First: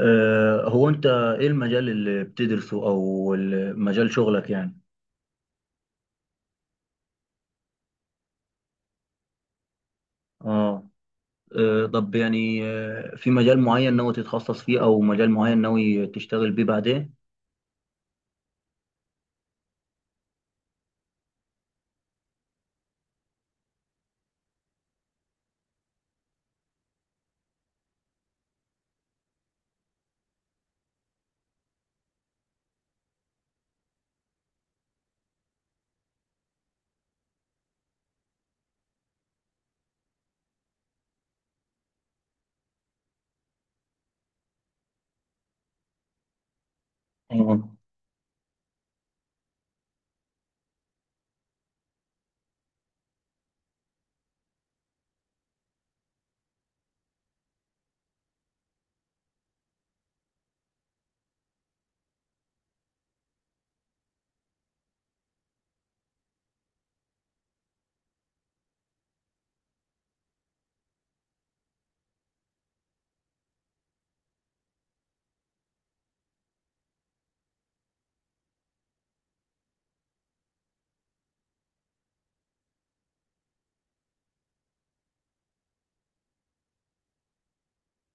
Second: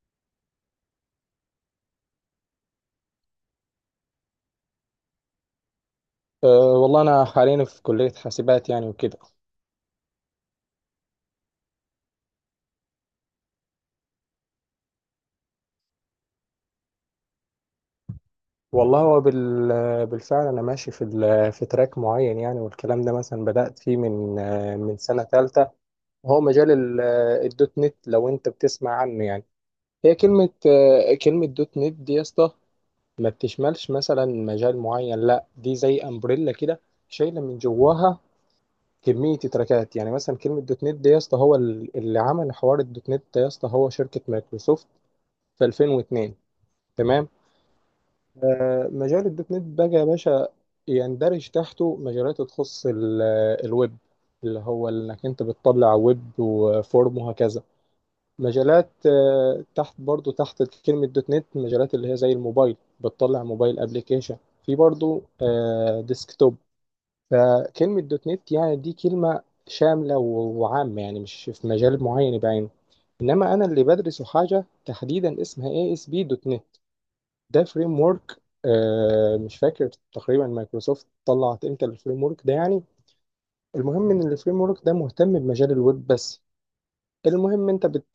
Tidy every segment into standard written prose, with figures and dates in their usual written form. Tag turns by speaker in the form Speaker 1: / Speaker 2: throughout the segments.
Speaker 1: هو انت ايه المجال اللي بتدرسه او مجال شغلك يعني؟
Speaker 2: أه والله أنا حاليا في كلية حاسبات يعني وكده.
Speaker 1: اه. طب يعني، في مجال معين ناوي تتخصص فيه او مجال معين ناوي تشتغل بيه بعدين؟
Speaker 2: والله هو بالفعل أنا ماشي في في تراك معين يعني، والكلام ده مثلا بدأت فيه من سنة تالتة، وهو مجال الدوت نت لو أنت بتسمع عنه يعني. هي كلمة دوت نت دي يا اسطى ما بتشملش مثلا مجال معين، لا دي زي أمبريلا كده، شايلة من جواها كمية تراكات. يعني مثلا كلمة دوت نت دي يا اسطى، هو اللي عمل حوار الدوت نت ده يا اسطى هو شركة مايكروسوفت في 2002. تمام.
Speaker 1: اه.
Speaker 2: مجال الدوت نت بقى يا باشا يندرج تحته مجالات تخص الويب، اللي هو انك انت بتطلع ويب وفورم وهكذا. مجالات تحت، برضو تحت كلمة دوت نت، مجالات اللي هي زي الموبايل، بتطلع موبايل ابليكيشن. في برضو ديسكتوب. فكلمة دوت نت يعني دي كلمة شاملة و- وعامة يعني، مش في مجال معين بعينه. انما انا اللي بدرسه حاجة تحديدا اسمها اي اس بي دوت نت. ده فريم ورك، مش فاكر تقريبا مايكروسوفت طلعت امتى الفريم ورك ده يعني. المهم ان الفريم ورك ده مهتم بمجال الويب بس. المهم، انت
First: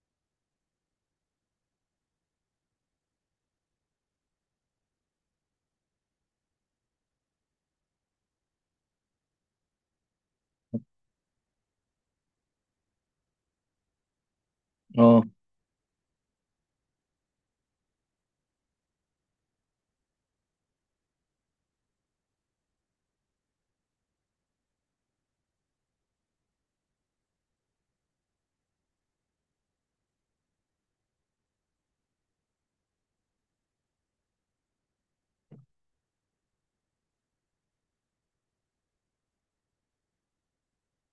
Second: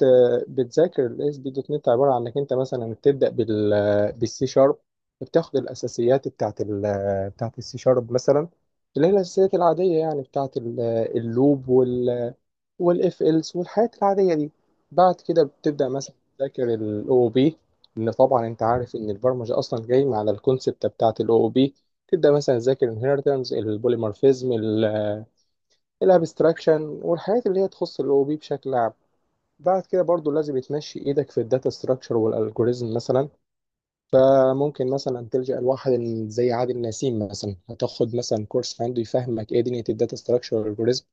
Speaker 2: بتذاكر الاس بي دوت نت، عباره عن انك انت مثلا بتبدا بالسي شارب، بتاخد الاساسيات بتاعت السي شارب مثلا، اللي هي الاساسيات العاديه يعني بتاعت اللوب وال والاف إلس والحاجات العادية دي. بعد
Speaker 1: اه.
Speaker 2: كده بتبدأ مثلا تذاكر الاو بي. ان طبعا انت عارف ان البرمجة اصلا جاي على الكونسبت بتاعت الاو بي. تبدأ مثلا تذاكر الانهيرتنس، البوليمورفيزم، الابستراكشن، والحاجات اللي هي تخص الاو بي بشكل عام. بعد كده برضو لازم تمشي ايدك في الداتا ستراكشر والالجوريزم مثلا. فممكن مثلا تلجأ لواحد زي عادل نسيم مثلا، هتاخد مثلا كورس عنده يفهمك ايه دنيا الداتا ستراكشر والالجوريزم.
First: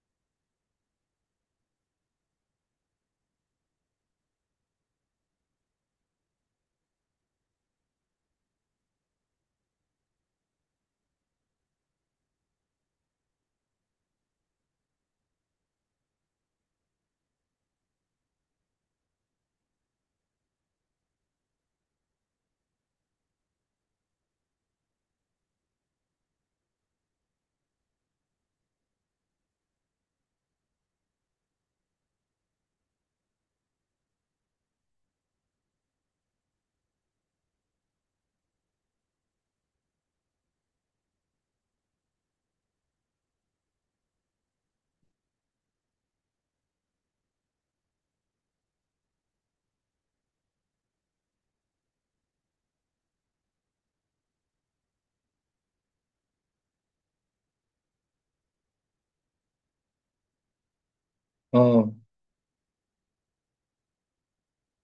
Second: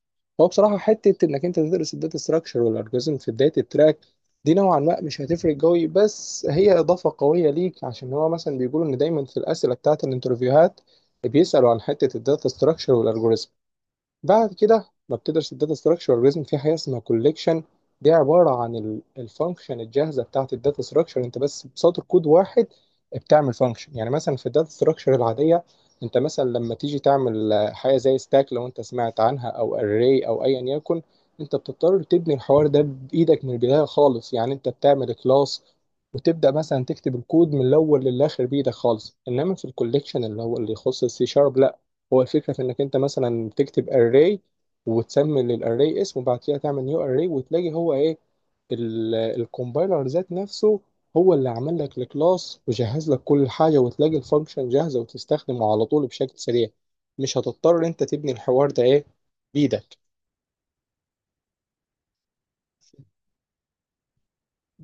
Speaker 2: هو بصراحه حته انك انت تدرس الداتا ستراكشر والالجوريزم في بدايه التراك دي نوعا ما مش هتفرق قوي، بس هي اضافه قويه ليك، عشان هو مثلا بيقولوا ان دايما في الاسئله بتاعت الانترفيوهات بيسالوا عن حته الداتا ستراكشر والالجوريزم. بعد كده ببتدرس الداتا ستراكشر اورجانيزم في حاجه اسمها كوليكشن. دي عباره عن الفانكشن الجاهزه بتاعت الداتا ستراكشر، انت بس بسطر كود واحد بتعمل فانكشن. يعني مثلا في الداتا ستراكشر العاديه، انت مثلا لما تيجي تعمل حاجه زي ستاك لو انت سمعت عنها، او اري، او ايا يكن، انت بتضطر تبني الحوار ده بايدك من البدايه خالص، يعني انت بتعمل كلاس وتبدا مثلا تكتب الكود من الاول للاخر بايدك خالص. انما في الكوليكشن اللي هو اللي يخص السي شارب، هو الفكرة في إنك أنت مثلا تكتب أري، وتسمي للأري اسم، وبعد كده تعمل نيو أري، وتلاقي هو إيه، الكومبايلر ذات نفسه هو اللي عمل لك الكلاس وجهز لك كل حاجة، وتلاقي الفانكشن جاهزة وتستخدمه على طول بشكل سريع. مش هتضطر أنت تبني الحوار ده إيه، بإيدك.
Speaker 1: اه.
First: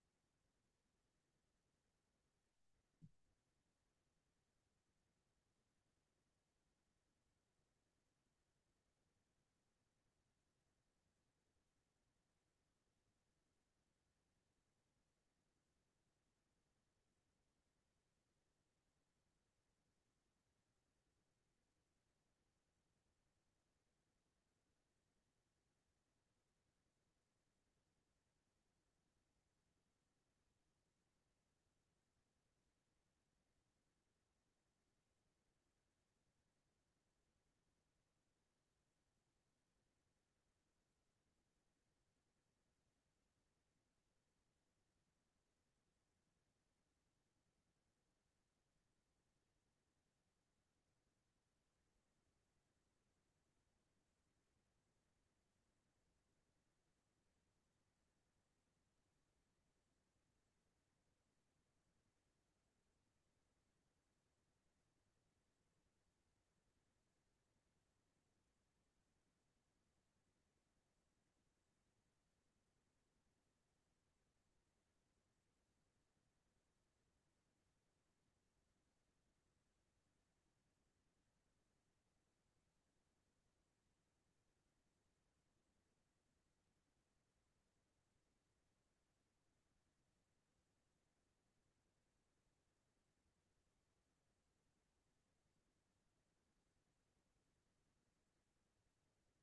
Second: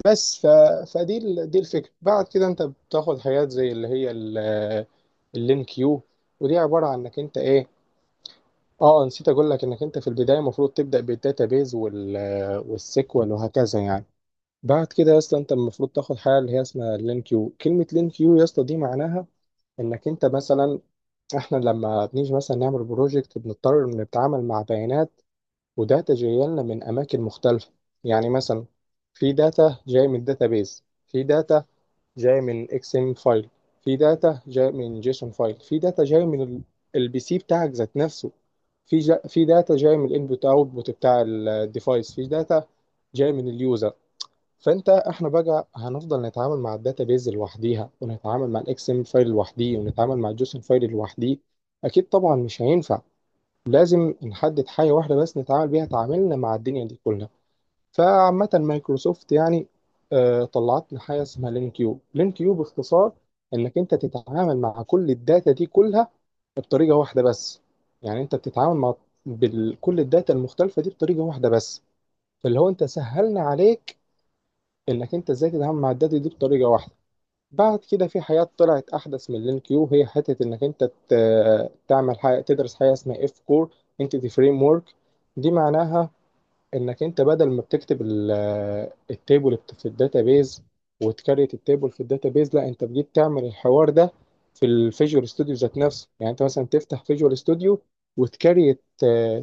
Speaker 2: بس ف... دي الفكرة. بعد كده أنت بتاخد حاجات زي اللي هي اللين كيو. ودي عبارة عن إنك أنت إيه. اه، نسيت اقول لك انك انت في البدايه المفروض تبدا بالداتابيز وال والسيكوال وهكذا يعني. بعد كده يا اسطى انت المفروض تاخد حاجه اللي هي اسمها لين كيو. كلمه لين كيو يا اسطى دي معناها انك انت مثلا احنا لما بنيجي مثلا نعمل بروجكت بنضطر إن نتعامل مع بيانات وداتا جايه لنا من اماكن مختلفه. يعني مثلا في داتا جايه من الداتابيز، في داتا جاي من اكس ام فايل، في داتا جاي من جيسون فايل، في داتا جاي من البي سي بتاعك ذات نفسه، في داتا جاي من الانبوت اوتبوت بتاع الديفايس، في داتا جاي من اليوزر. فانت، احنا بقى هنفضل نتعامل مع الداتا بيز لوحديها، ونتعامل مع الاكس ام فايل لوحديه، ونتعامل مع الجيسون فايل لوحديه؟ اكيد طبعا مش هينفع. لازم نحدد حاجه واحده بس نتعامل بيها تعاملنا مع الدنيا دي كلها. فعامة مايكروسوفت يعني طلعت لنا حاجة اسمها لين كيو. لين كيو باختصار انك انت تتعامل مع كل الداتا دي كلها بطريقة واحدة بس. يعني انت بتتعامل مع كل الداتا المختلفة دي بطريقة واحدة بس. فاللي هو انت سهلنا عليك انك انت ازاي تتعامل مع الداتا دي بطريقة واحدة. بعد كده في حاجات طلعت احدث من لين كيو، هي حتة انك انت تعمل حاجة، تدرس حاجة اسمها اف كور انتيتي فريم ورك. دي معناها انك انت بدل ما بتكتب التيبل في الداتابيز وتكريت التيبل في الداتابيز، لا انت بجيت تعمل الحوار ده في الفيجوال ستوديو ذات نفسه. يعني انت مثلا تفتح فيجوال ستوديو وتكريت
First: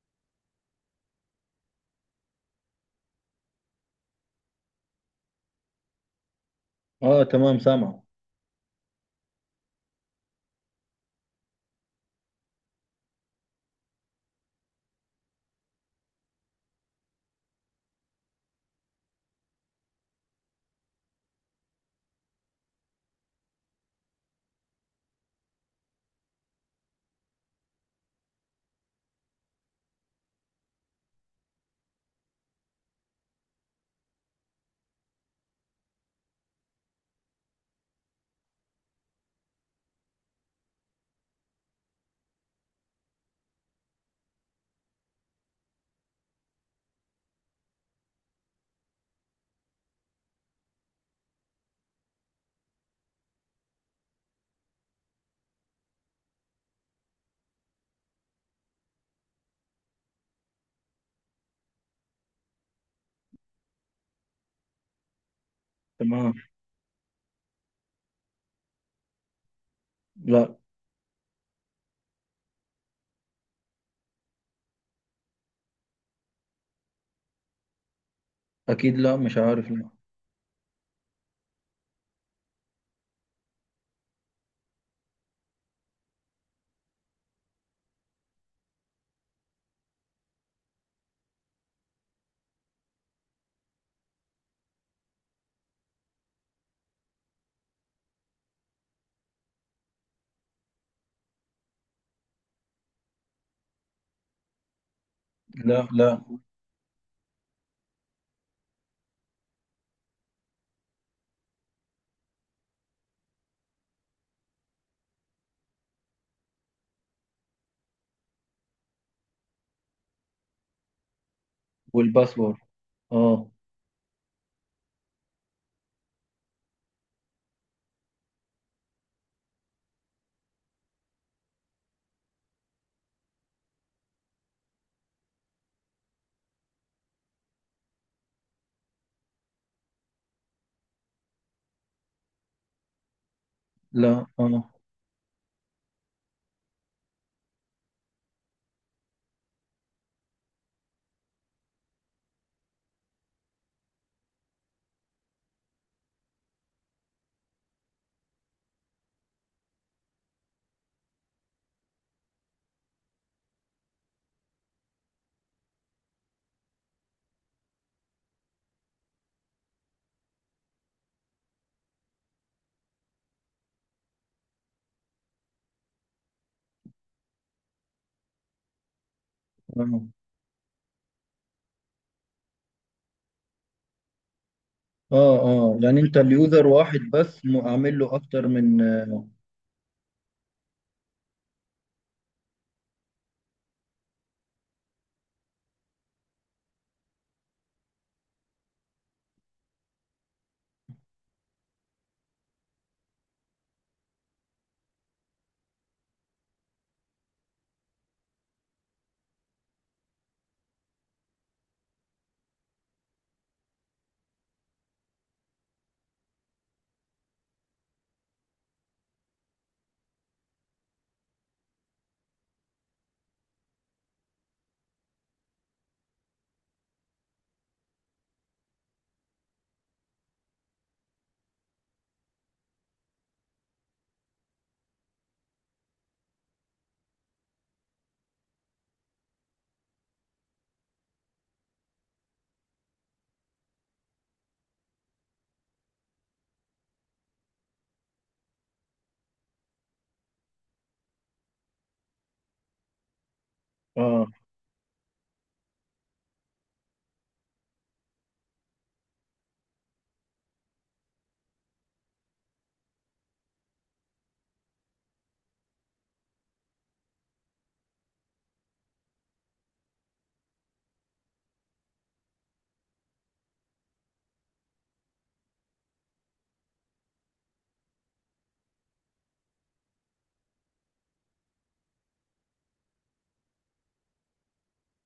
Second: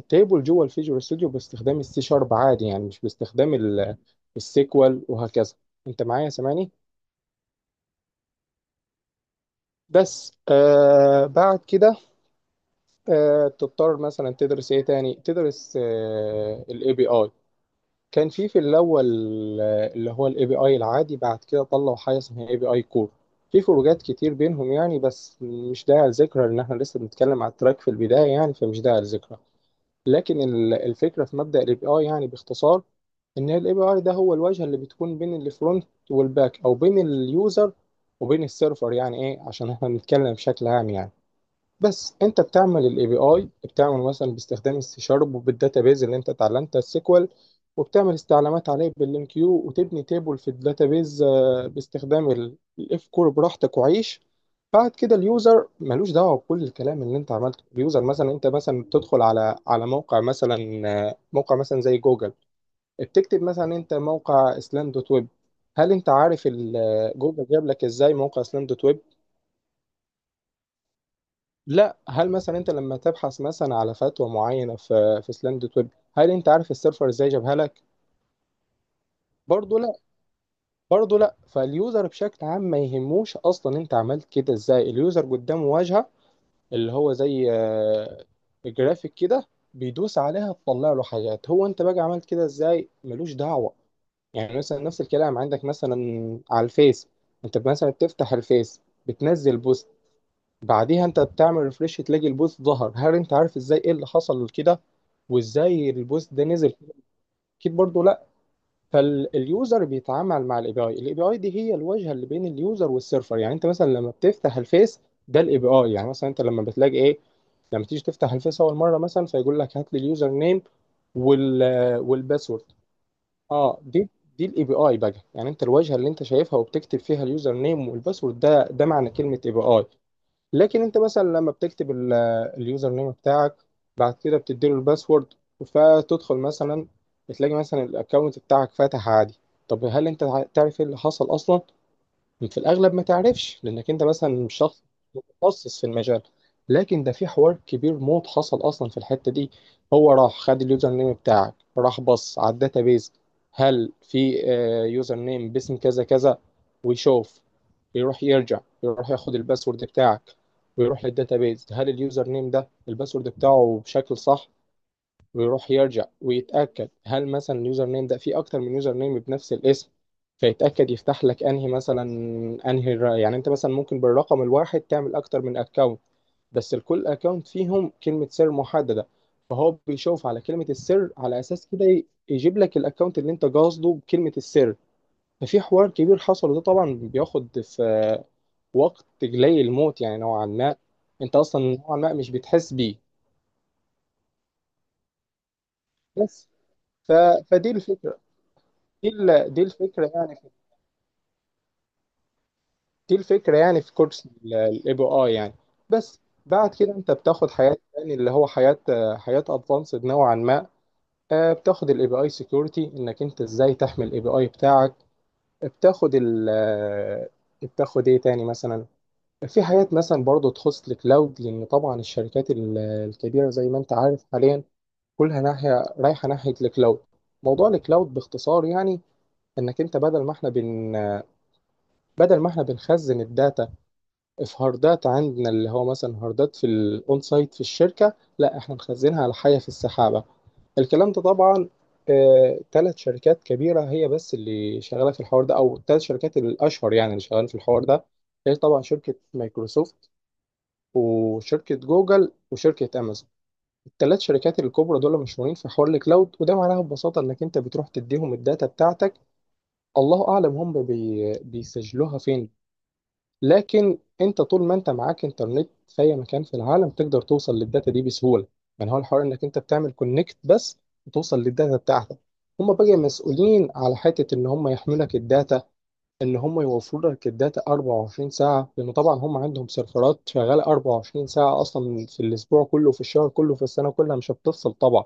Speaker 2: تيبل جوه الفيجوال ستوديو باستخدام السي شارب عادي، يعني مش باستخدام السيكوال وهكذا. انت معايا سامعني؟
Speaker 1: اه، تمام سامع.
Speaker 2: بس بعد كده تضطر مثلا تدرس ايه تاني، تدرس الاي بي اي. كان في الاول اللي هو الاي بي اي العادي، بعد كده طلعوا حاجه اسمها اي بي اي كور. في فروقات كتير بينهم يعني، بس مش داعي لذكرى، لان احنا لسه بنتكلم على التراك في البدايه يعني، فمش داعي لذكرى. لكن الفكره في مبدا الاي بي اي يعني باختصار ان الاي بي اي ده هو الواجهه اللي بتكون بين الفرونت والباك، او بين اليوزر وبين السيرفر، يعني ايه عشان احنا بنتكلم بشكل عام يعني. بس انت بتعمل الاي بي اي، بتعمل مثلا باستخدام السي شارب، وبالداتابيز اللي انت اتعلمتها السيكوال، وبتعمل استعلامات عليه باللينكيو، وتبني تيبل في الداتابيز باستخدام الاف كور براحتك وعيش. بعد كده اليوزر ملوش دعوه بكل الكلام اللي انت عملته. اليوزر مثلا، انت مثلا بتدخل على موقع مثلا موقع مثلا زي جوجل، بتكتب مثلا انت موقع اسلام دوت ويب. هل انت
Speaker 1: تمام.
Speaker 2: عارف جوجل جاب لك ازاي موقع اسلام دوت ويب؟
Speaker 1: لا.
Speaker 2: لا، هل مثلا انت لما تبحث مثلا على فتوى معينه في سلام دوت ويب، هل انت عارف السيرفر ازاي جابها لك؟
Speaker 1: اكيد لا، مش عارف،
Speaker 2: برضه
Speaker 1: لا.
Speaker 2: لا، برضه لا. فاليوزر بشكل عام ما يهموش اصلا انت عملت كده ازاي. اليوزر قدامه واجهه اللي هو زي جرافيك كده، بيدوس عليها تطلع له حاجات، هو انت بقى عملت كده ازاي ملوش دعوه. يعني مثلا نفس الكلام عندك مثلا على الفيس، انت مثلا بتفتح الفيس، بتنزل بوست، بعديها انت بتعمل ريفريش تلاقي البوز ظهر. هل انت عارف ازاي ايه اللي حصل كده
Speaker 1: لا.
Speaker 2: وازاي
Speaker 1: لا.
Speaker 2: البوز ده نزل؟ اكيد برضو لا. فاليوزر بيتعامل مع الاي بي اي. الاي بي اي دي هي الواجهه اللي بين اليوزر والسيرفر. يعني انت مثلا لما بتفتح الفيس ده الاي بي اي. يعني مثلا انت لما بتلاقي ايه، لما تيجي تفتح الفيس اول مره مثلا، فيقول لك هات لي اليوزر نيم وال
Speaker 1: والباسورد.
Speaker 2: والباسورد.
Speaker 1: اه.
Speaker 2: اه، دي الاي بي اي بقى، يعني انت الواجهه اللي انت شايفها وبتكتب فيها اليوزر نيم والباسورد، ده معنى كلمه اي بي اي. لكن انت مثلا لما بتكتب اليوزر نيم بتاعك، بعد كده بتديله الباسورد، فتدخل مثلا، بتلاقي مثلا الاكونت بتاعك فتح عادي. طب هل انت تعرف ايه اللي حصل اصلا؟ في الأغلب ما تعرفش لأنك أنت
Speaker 1: لا.
Speaker 2: مثلا مش
Speaker 1: اه.
Speaker 2: شخص متخصص في المجال. لكن ده في حوار كبير موت حصل أصلا في الحتة دي. هو راح خد اليوزر نيم بتاعك، راح بص على الداتابيز، هل في يوزر نيم باسم كذا كذا، ويشوف. يروح يرجع، يروح ياخد الباسورد بتاعك، ويروح للداتابيز، هل اليوزر نيم ده الباسورد بتاعه بشكل صح، ويروح يرجع ويتأكد، هل مثلا اليوزر نيم ده فيه أكتر من يوزر نيم بنفس الاسم، فيتأكد يفتح لك أنهي مثلا، يعني أنت مثلا ممكن بالرقم الواحد تعمل أكتر من أكونت، بس لكل أكونت فيهم كلمة سر محددة، فهو
Speaker 1: اه.
Speaker 2: بيشوف على كلمة السر على أساس كده، يجيب لك الأكونت اللي أنت قاصده بكلمة السر.
Speaker 1: اه.
Speaker 2: ففي
Speaker 1: اه،
Speaker 2: حوار
Speaker 1: يعني انت
Speaker 2: كبير حصل، وده
Speaker 1: اليوزر
Speaker 2: طبعا
Speaker 1: واحد بس،
Speaker 2: بياخد
Speaker 1: عامل له
Speaker 2: في
Speaker 1: اكتر من
Speaker 2: وقت
Speaker 1: اه
Speaker 2: جلي الموت يعني نوعا ما، أنت أصلا نوعا ما مش بتحس بيه بس. ف... فدي الفكرة. دي ال- دي الفكره يعني في دي الفكره يعني في كورس الاي بي اي يعني. بس بعد كده انت بتاخد حياه، يعني اللي هو حياه ادفانسد نوعا ما، بتاخد الاي بي اي سكيورتي، انك انت ازاي تحمي الاي بي اي بتاعك، بتاخد ال آه، بتاخد ايه تاني مثلا. في حاجات مثلا برضو تخص الكلاود، لان طبعا الشركات الكبيره زي ما انت عارف حاليا كلها رايحه ناحيه الكلاود. موضوع الكلاود باختصار يعني انك انت بدل ما احنا بنخزن الداتا في هاردات عندنا، اللي هو مثلا هاردات في الاون سايت في الشركه، لا احنا مخزنها على حاجه في السحابه. الكلام ده طبعا، ثلاث شركات كبيره هي بس اللي شغاله في الحوار ده، او الثلاث شركات الاشهر يعني اللي شغالين في الحوار ده، هي طبعا شركه مايكروسوفت وشركه جوجل وشركه امازون. الثلاث
Speaker 1: آه.
Speaker 2: شركات الكبرى دول مشهورين في حوار الكلاود. وده معناها ببساطه انك انت بتروح تديهم الداتا بتاعتك، الله اعلم هم بيسجلوها فين. لكن انت طول ما انت معاك انترنت في اي مكان في العالم تقدر توصل للداتا دي بسهوله. يعني هو الحوار انك انت بتعمل كونكت بس وتوصل للداتا بتاعتك. هم بقى مسؤولين على حته ان هم يحملوا لك الداتا، ان هم يوفروا لك الداتا 24 ساعه، لانه طبعا هم عندهم سيرفرات شغاله 24 ساعه اصلا، في الاسبوع كله، في الشهر كله، في السنه كلها، مش هتفصل طبعا.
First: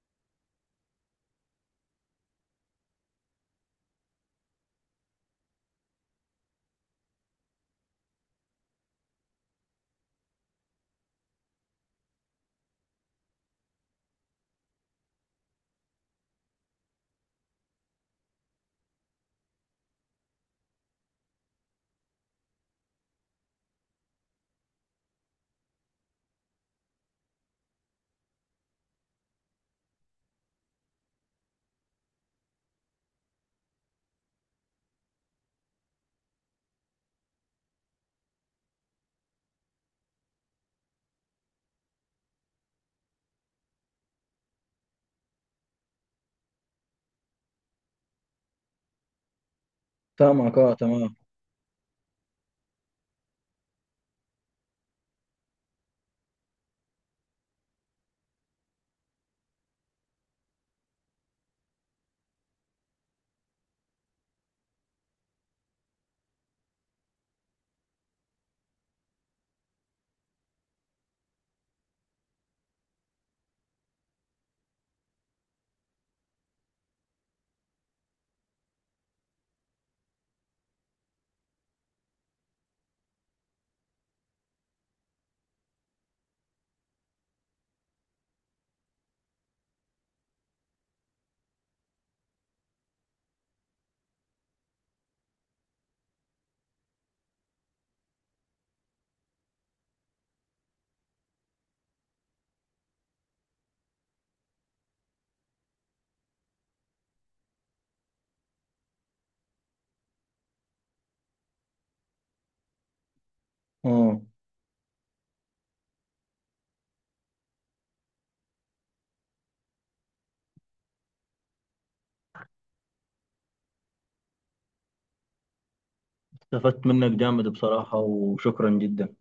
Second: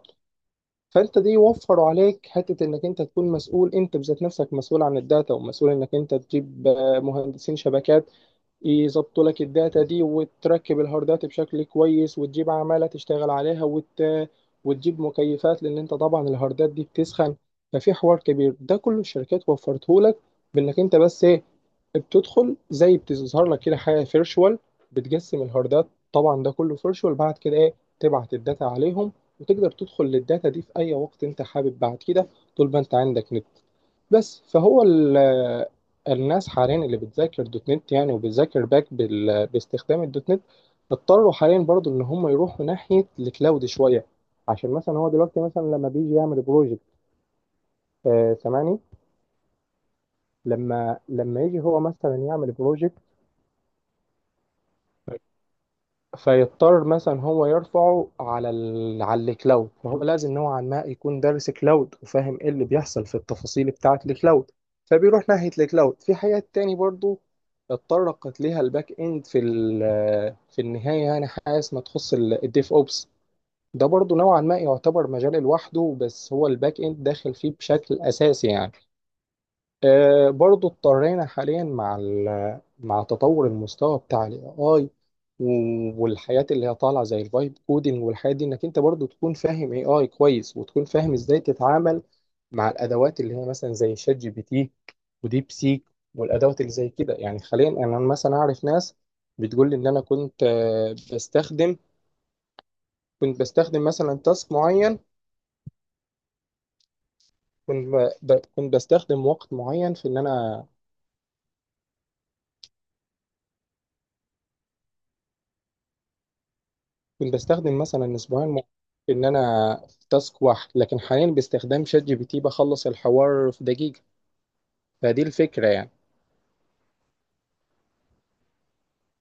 Speaker 2: فانت دي يوفروا عليك حته انك انت تكون مسؤول، انت بذات نفسك مسؤول عن الداتا، ومسؤول انك انت تجيب مهندسين شبكات يظبطوا لك الداتا دي، وتركب الهاردات بشكل كويس، وتجيب عمالة تشتغل عليها، وتجيب مكيفات لأن أنت طبعا الهاردات دي بتسخن. ففي حوار كبير ده كل الشركات وفرته لك، بإنك أنت بس إيه، بتدخل زي، بتظهر لك كده حاجة فيرشوال بتقسم الهاردات، طبعا ده كله فيرشوال، بعد كده إيه، تبعت الداتا عليهم، وتقدر تدخل للداتا دي في أي وقت أنت حابب بعد كده، طول ما أنت عندك نت بس. فهو ال الناس حاليا اللي بتذاكر دوت نت يعني، وبتذاكر باستخدام الدوت نت، اضطروا حاليا برضو ان هم يروحوا ناحية الكلاود شوية، عشان مثلا هو دلوقتي مثلا لما بيجي يعمل بروجكت، سامعني؟
Speaker 1: سامعك، اه
Speaker 2: لما
Speaker 1: تمام.
Speaker 2: لما يجي هو مثلا يعمل بروجكت، فيضطر مثلا هو يرفعه على على الكلاود، ما هو لازم نوعا ما يكون دارس كلاود وفاهم ايه اللي بيحصل في التفاصيل بتاعه الكلاود. فبيروح ناحيه الكلاود. في حاجات تاني برضو اتطرقت ليها الباك اند في في النهايه يعني، حاجه ما تخص الديف اوبس. ده برضو نوعا ما يعتبر مجال لوحده، بس هو الباك اند داخل فيه بشكل اساسي يعني. برضو اضطرينا حاليا مع مع تطور المستوى بتاع الاي اي والحياة اللي هي طالعة زي الفايب كودing والحياة دي، انك انت برضو تكون فاهم اي اي كويس، وتكون فاهم ازاي تتعامل مع الادوات اللي هي مثلا زي شات جي بي تي وديب سيك والادوات اللي زي كده يعني. حاليا انا مثلا اعرف ناس بتقول لي ان انا كنت بستخدم مثلا تاسك معين، كنت بستخدم وقت معين في ان انا
Speaker 1: اه،
Speaker 2: كنت بستخدم مثلا اسبوعين مع- ان انا في تاسك واحد، لكن حاليا باستخدام شات جي بي تي بخلص الحوار في دقيقة. فدي الفكرة يعني.
Speaker 1: استفدت منك جامد بصراحة وشكرا جدا.